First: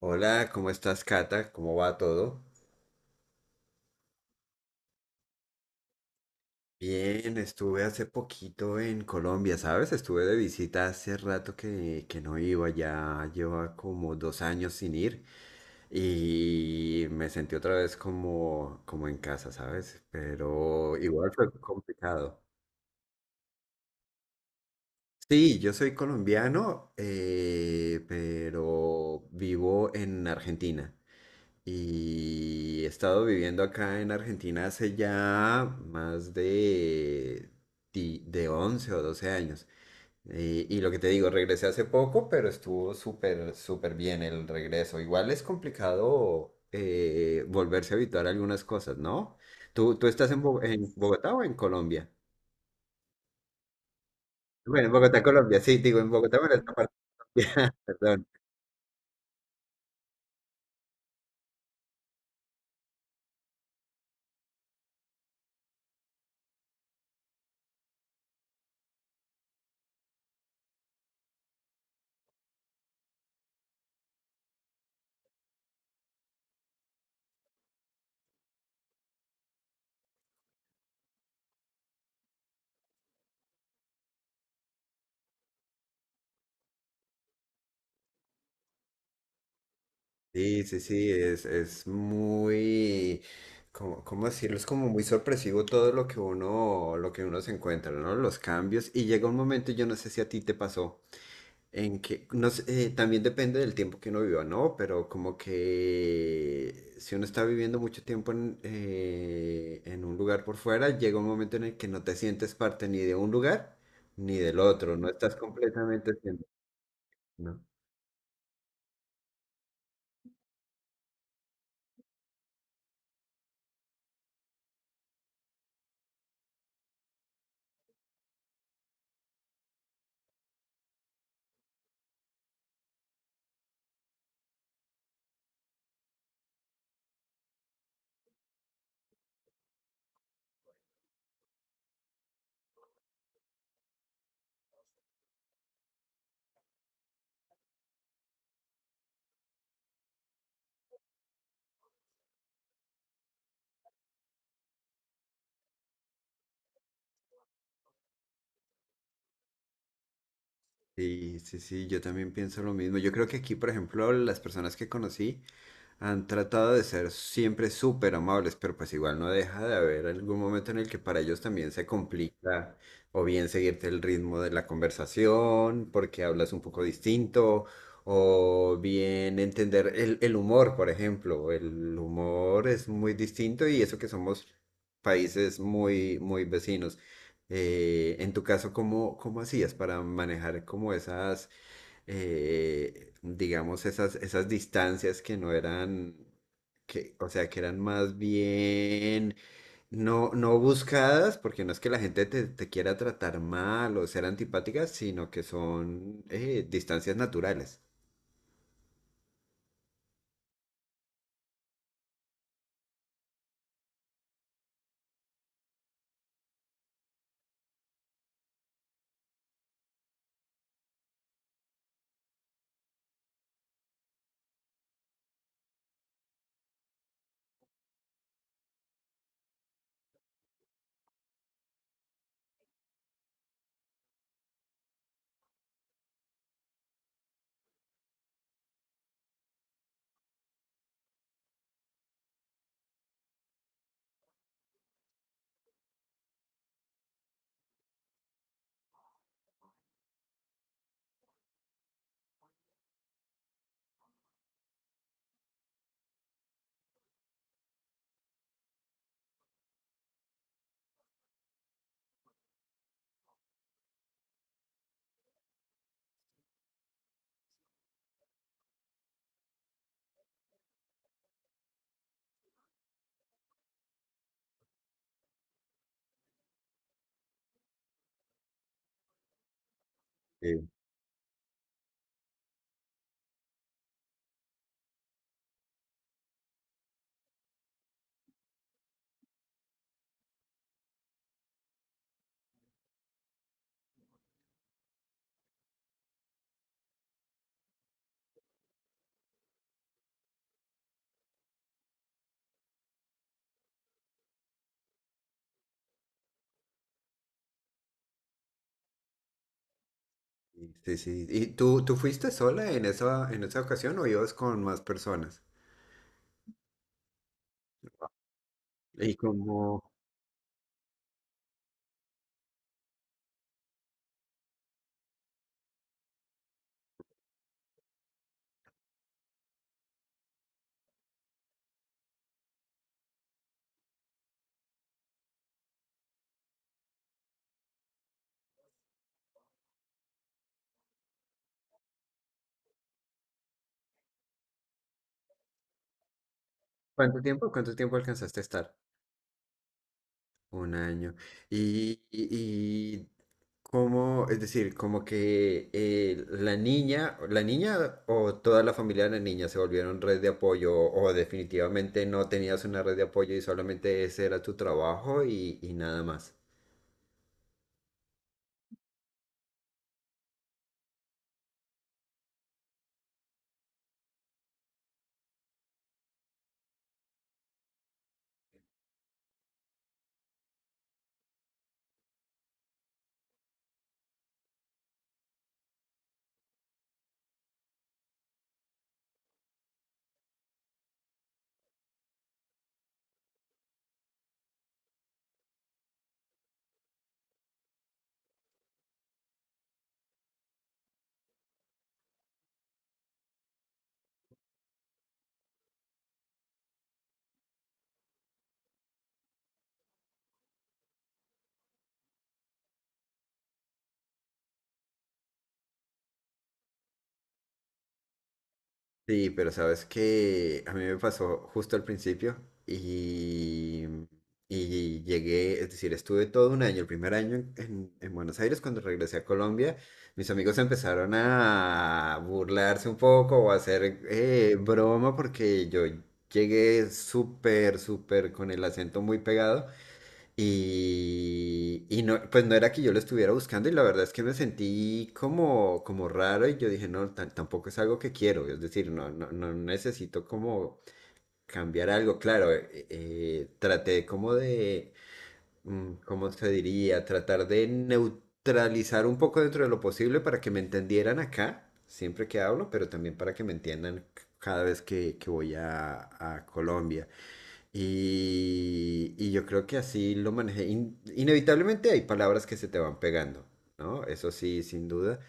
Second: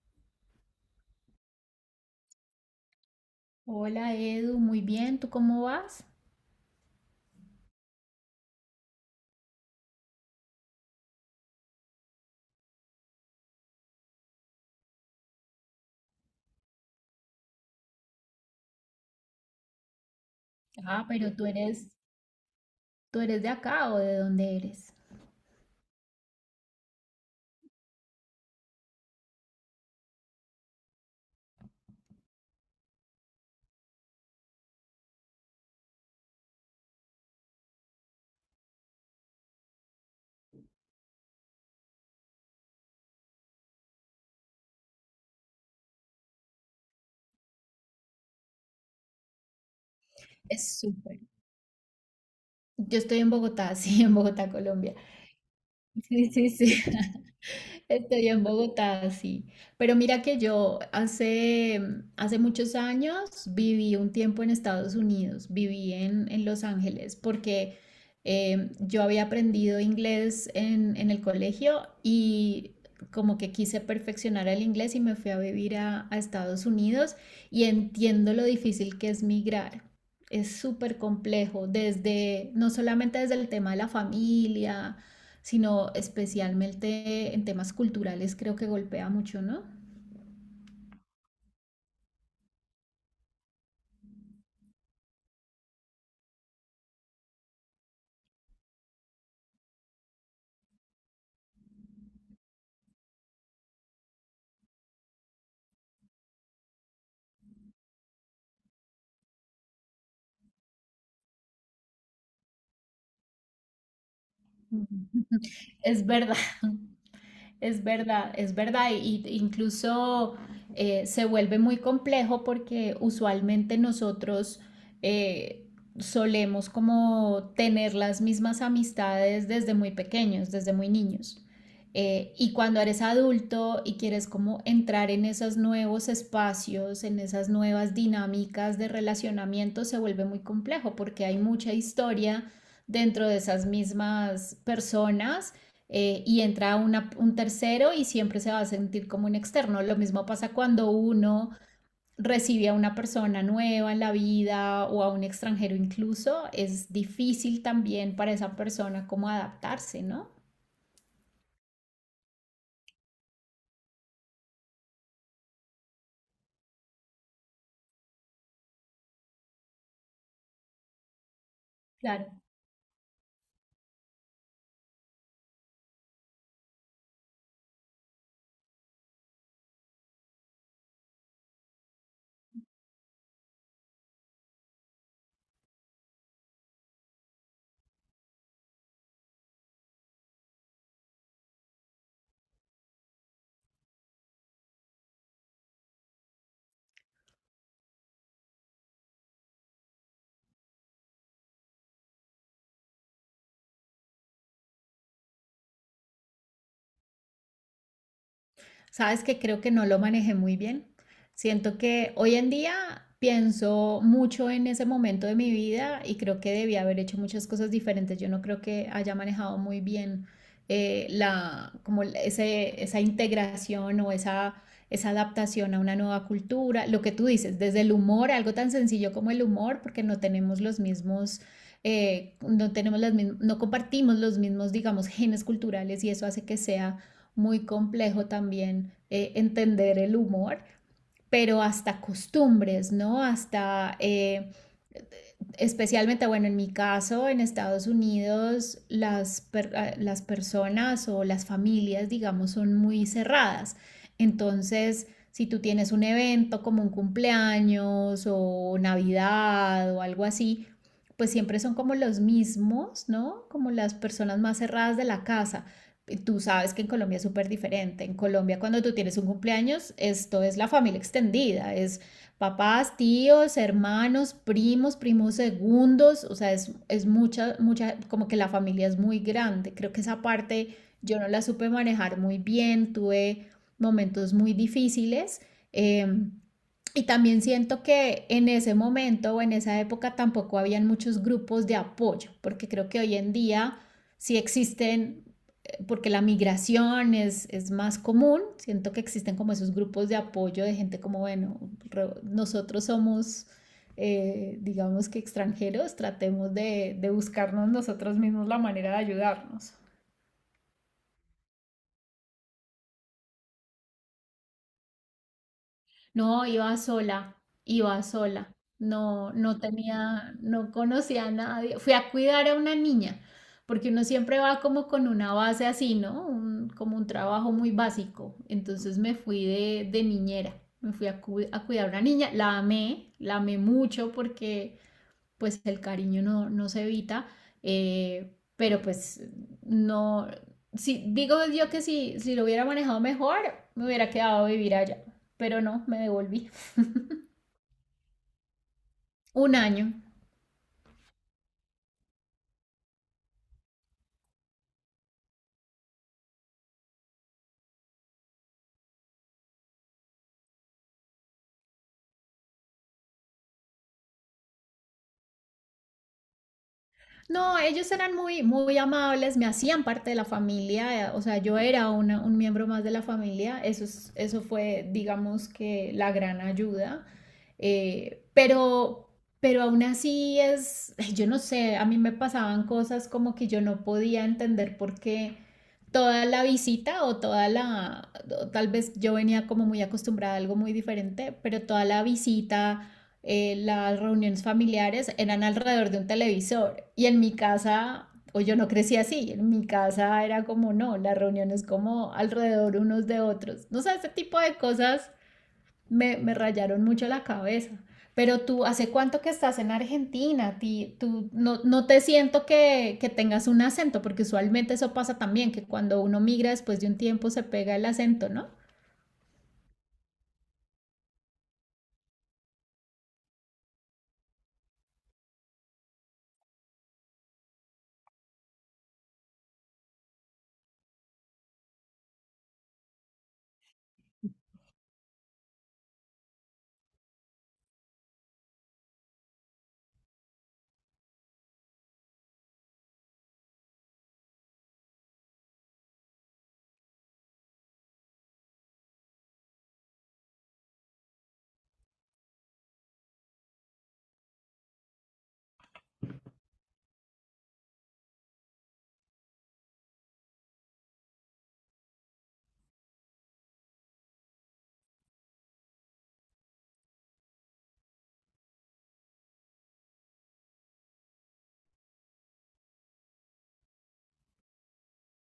Hola, ¿cómo estás, Cata? ¿Cómo va todo? Hola Edu, muy bien, ¿tú cómo vas? Bien, estuve hace poquito en Colombia, ¿sabes? Estuve de visita hace rato que no iba, ya lleva como 2 años sin ir y me sentí otra vez como en casa, ¿sabes? Pero Ah, igual pero fue complicado. tú eres de acá o ¿de dónde eres? Sí, yo soy colombiano, pero vivo en Argentina. Y he estado viviendo acá en Argentina hace ya de 11 o 12 años. Y lo que te digo, regresé hace poco, pero estuvo súper, súper bien el regreso. Igual es complicado volverse a habituar a algunas cosas, ¿no? ¿Tú estás Es en súper. Bogotá o en Colombia? Yo estoy en Bogotá, sí, en Bogotá, Bueno, en Colombia. Bogotá, Colombia, sí, digo, en Sí, Bogotá, sí, bueno, esta sí. parte. Perdón. Estoy en Bogotá, sí. Pero mira que yo hace, hace muchos años viví un tiempo en Estados Unidos, viví en Los Ángeles, porque yo había aprendido inglés en el colegio y como que quise perfeccionar el inglés y me fui a vivir a Estados Unidos y entiendo lo difícil que es migrar. Es súper complejo, desde, no solamente desde el tema de la familia, sino especialmente en temas culturales creo que golpea mucho, ¿no? Sí, sí, sí, es muy, ¿cómo decirlo? Es como muy sorpresivo todo lo que uno se encuentra, ¿no? Los cambios. Y llega un momento, yo no sé si a ti te pasó, en que, no sé, también depende del tiempo que uno viva, ¿no? Pero como que si uno está viviendo mucho tiempo en un lugar por fuera, llega un momento en el que no te sientes parte ni de un lugar ni del Ujú. otro, no estás Es completamente verdad. siendo, ¿no? Es verdad, y incluso se vuelve muy complejo porque usualmente nosotros eh, solemos como tener las mismas amistades desde muy pequeños, desde muy niños. Y cuando eres adulto y quieres como entrar en esos nuevos espacios, en esas nuevas dinámicas de relacionamiento, se vuelve muy complejo porque hay mucha historia dentro de esas mismas personas y entra un tercero y siempre se va a sentir como un externo. Lo mismo pasa cuando uno recibe a una persona nueva en la vida o a un extranjero incluso, es difícil también para esa persona como adaptarse, ¿no? Sí, sí, sí, yo también pienso lo mismo. Yo creo que aquí, por ejemplo, las personas que conocí han tratado de ser siempre súper amables, pero pues igual no deja de haber algún momento en el que para ellos también se Claro. complica o bien seguirte el ritmo de la conversación porque hablas un poco distinto o bien entender el humor, por ejemplo. El humor es muy distinto y eso que somos países muy, muy vecinos. En tu caso, ¿cómo hacías para manejar como esas digamos, esas distancias que no eran, que, o sea, que eran más bien no buscadas, porque no es que la gente te quiera tratar mal o ser antipática sino que son distancias naturales. Sabes que creo que no lo manejé muy bien. Siento que hoy en día pienso mucho en ese momento de mi vida y creo que debía haber hecho muchas cosas diferentes. Yo no creo que haya manejado muy bien la, como esa integración o esa adaptación a una nueva cultura. Lo que tú dices, desde el humor, algo tan sencillo como el humor, porque no tenemos los mismos no tenemos las no compartimos los mismos, digamos, genes culturales y eso hace que sea muy complejo también entender el humor, pero hasta costumbres, ¿no? Hasta especialmente, bueno, en mi caso, en Estados Unidos, las, las personas o las familias, digamos, son muy cerradas. Entonces, si tú tienes un evento como un cumpleaños o Navidad o algo así, pues siempre son como los mismos, ¿no? Como las personas más cerradas de la casa. Tú sabes que en Colombia es súper diferente. En Colombia, cuando tú tienes un cumpleaños, esto es la familia extendida, es papás, tíos, hermanos, primos, primos segundos, o sea, es mucha, mucha, como que la familia es muy grande. Creo que esa Sí, parte yo no la supe manejar muy bien, tuve momentos muy difíciles. eh, y también siento que en ese momento o en esa época tampoco habían muchos grupos de apoyo, porque creo que hoy en día sí existen porque la migración es, más común, siento que existen como esos grupos de apoyo de gente como, bueno, re, nosotros somos, digamos que extranjeros, tratemos de buscarnos nosotros mismos la manera de ayudarnos. sí, sí. ¿Y tú fuiste sola en en esa ocasión o ibas con más personas? No, iba sola, iba sola. ¿Y No, no cómo, tenía, no conocía a nadie. Fui a cuidar a una niña, porque uno siempre va como con una base así, ¿no? Como un trabajo muy básico. Entonces me fui de niñera, me fui a, a cuidar a una niña. La amé mucho porque pues el cariño no, no se evita, pero pues no, si, digo yo que si, si lo hubiera manejado mejor, me hubiera quedado a vivir allá, pero no, me devolví. Cuánto tiempo alcanzaste a estar? Un año. 1 año. Y, y, y cómo, es decir, como que la niña o toda la familia de la niña se volvieron red de apoyo o definitivamente no tenías una red de apoyo y solamente ese era tu trabajo y nada más. No, ellos eran muy, muy amables, me hacían parte de la familia, o sea, yo era un miembro más de la familia, eso, eso fue, digamos que, la gran ayuda, eh, pero, pero aún así es, yo no sé, a mí me pasaban cosas como que yo no podía entender por qué toda la visita o toda la, o tal vez yo venía como muy acostumbrada a algo muy diferente, pero toda la visita las reuniones familiares eran alrededor de un televisor y en mi casa, o yo no crecí así, en mi casa era como no, las reuniones como alrededor unos de otros. No sé, ese tipo de cosas me, me rayaron mucho la cabeza. Pero tú, ¿hace cuánto que estás en Argentina? Tú no, no te siento que tengas un acento, porque usualmente eso pasa también, que cuando uno migra después de un tiempo se pega el acento, ¿no? Sí, pero sabes que a mí me pasó justo al principio y, y llegué, es decir, estuve todo 1 año, el primer año en Buenos Aires, cuando regresé a Colombia, mis amigos empezaron a burlarse un poco o a hacer broma porque yo llegué súper, súper con el acento muy pegado. Y no, pues no era que yo lo estuviera buscando y la verdad es que me sentí como, como raro y yo dije, no, tampoco es algo que quiero, es decir, no necesito como cambiar algo, claro, traté como de. ¿Cómo se diría? Tratar de neutralizar un poco dentro de lo posible para que me entendieran acá, siempre que hablo, pero también para que me entiendan cada vez que voy a Colombia. Y yo creo que así lo manejé. In- inevitablemente hay palabras que se te van pegando, ¿no? Eso sí, sin duda.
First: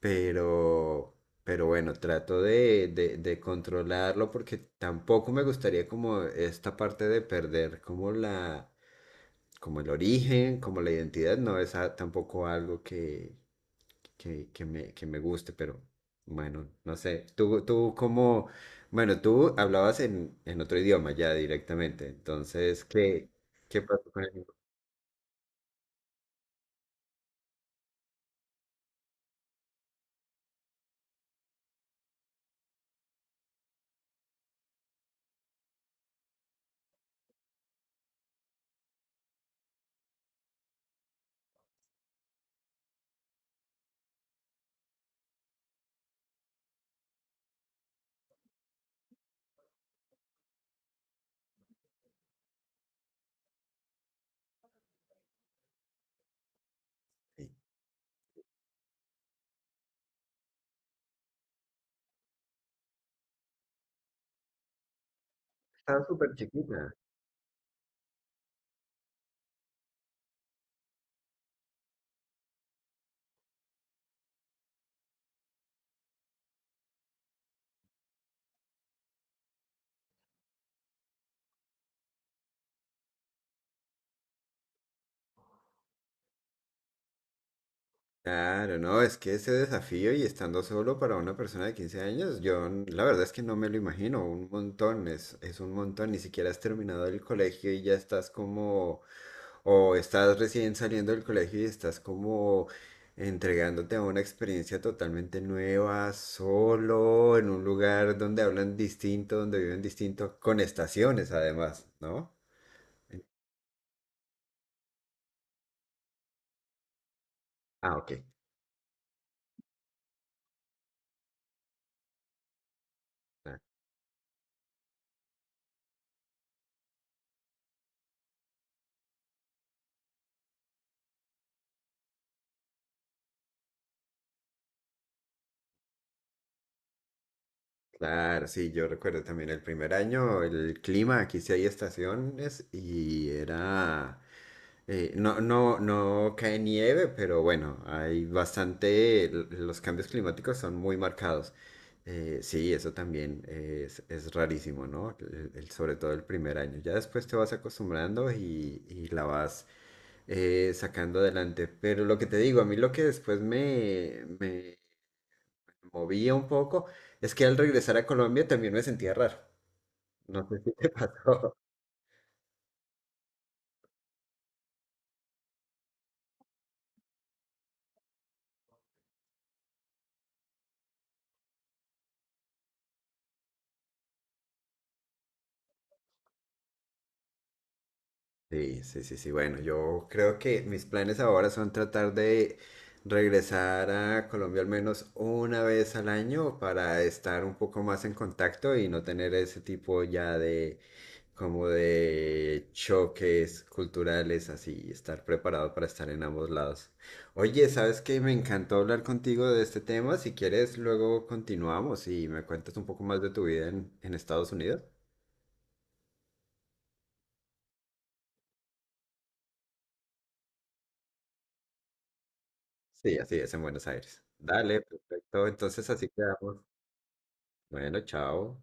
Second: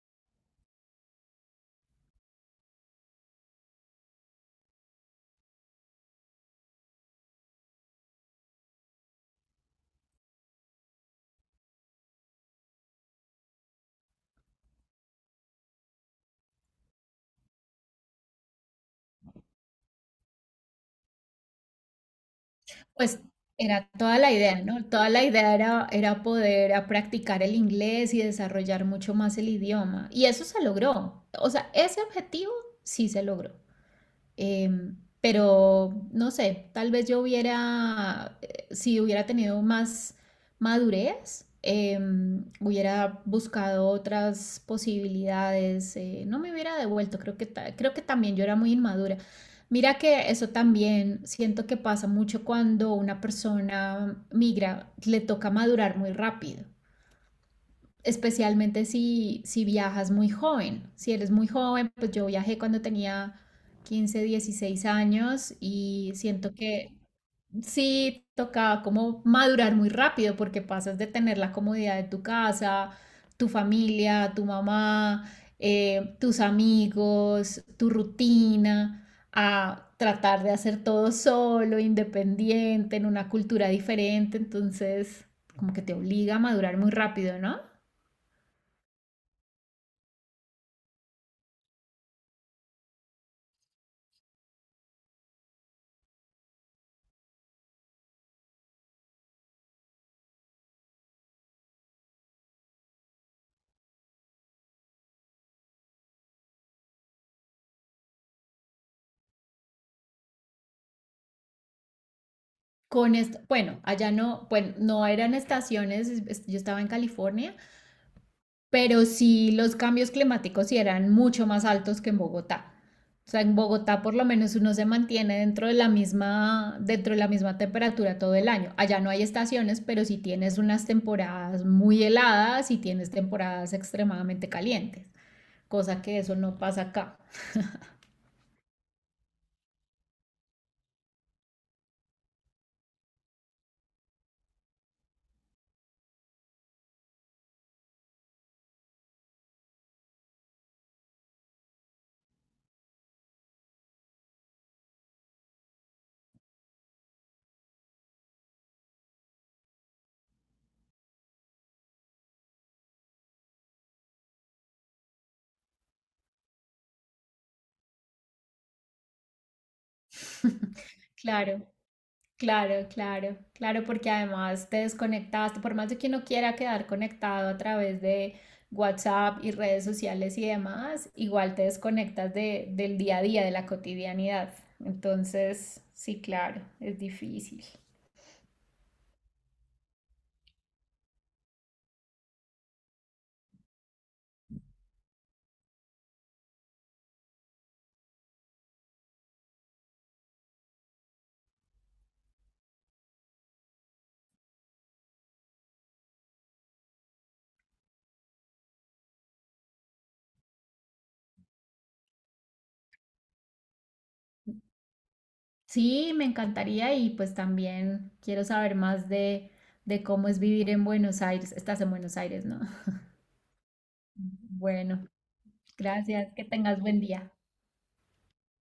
Pero, pero bueno, trato de controlarlo porque tampoco me gustaría como esta parte de perder como como el origen, como la identidad. No es tampoco algo que me guste, pero bueno, no sé. Tú cómo bueno, tú hablabas en otro idioma ya directamente, entonces, Pues ¿qué, qué era pasó toda con el la inglés? idea, ¿no? Toda la idea era, era poder a practicar el inglés y desarrollar mucho más el idioma. Y eso se logró. O sea, ese objetivo sí se logró. Em, pero no sé, tal vez yo hubiera, si hubiera tenido más madurez, hubiera buscado otras posibilidades, no me hubiera devuelto, creo que, creo que también yo era muy inmadura. Mira que eso también siento que pasa mucho cuando una persona migra, le toca madurar muy rápido especialmente si, si viajas muy joven. Si eres muy joven, pues yo viajé cuando tenía 15 16 años Estaba y súper siento que chiquita. sí tocaba como madurar muy rápido porque pasas de tener la comodidad de tu casa, tu familia, tu mamá, tus amigos, tu rutina, a tratar de hacer todo solo, independiente, en una cultura diferente. Entonces, como que te obliga a madurar muy rápido, ¿no? Claro, no, es que ese desafío y estando solo para una persona de 15 años, yo la verdad es que no me lo imagino, un montón, es un montón, ni siquiera has terminado el colegio y ya estás como o estás recién saliendo del colegio y estás como entregándote a una experiencia totalmente nueva, solo, en un lugar donde hablan distinto, donde viven distinto, con estaciones además, ¿no? Con esto, bueno, allá no, bueno, no eran estaciones, yo estaba en California, Ah, ok. pero sí los cambios climáticos sí eran mucho más altos que en Bogotá. O sea, en Bogotá por lo menos uno se mantiene dentro de la misma, dentro de la misma temperatura todo el año. Allá no hay estaciones, pero sí tienes unas temporadas muy heladas y tienes temporadas extremadamente calientes, cosa que eso no pasa acá. Claro, sí, yo recuerdo también el primer año, el clima, aquí sí hay estaciones y era, no cae nieve, pero bueno, hay bastante, los cambios climáticos son muy marcados. Sí, eso también es rarísimo, ¿no? El- sobre todo el primer año. Ya después te vas acostumbrando y la vas sacando adelante. Pero lo que te digo, a mí lo que después me movía un poco. Es que al regresar a Colombia también me sentía raro. No sé si te pasó. Claro. Claro, claro, claro, porque además te desconectaste, por más de que uno quiera quedar conectado a través de WhatsApp y redes sociales y demás, igual te desconectas de, del día a día, de la cotidianidad. Entonces, sí, claro, es difícil. Sí, sí, sí, sí. Bueno, yo creo que mis planes ahora son tratar de regresar a Colombia al menos 1 vez al año para estar un poco más en contacto y no tener ese tipo ya de choques culturales así, y estar preparado para estar en ambos lados. Oye, ¿sabes qué? Me encantó hablar contigo de este tema. Si quieres, luego continuamos y me cuentas un poco más de tu vida en Estados Unidos. Sí, me encantaría y pues también quiero saber más de cómo es vivir en Buenos Aires. Estás en Buenos Aires, ¿no? Sí, así es en Buenos Aires. Dale, Bueno, perfecto. Entonces así gracias, que quedamos. tengas buen día. Bueno, chao.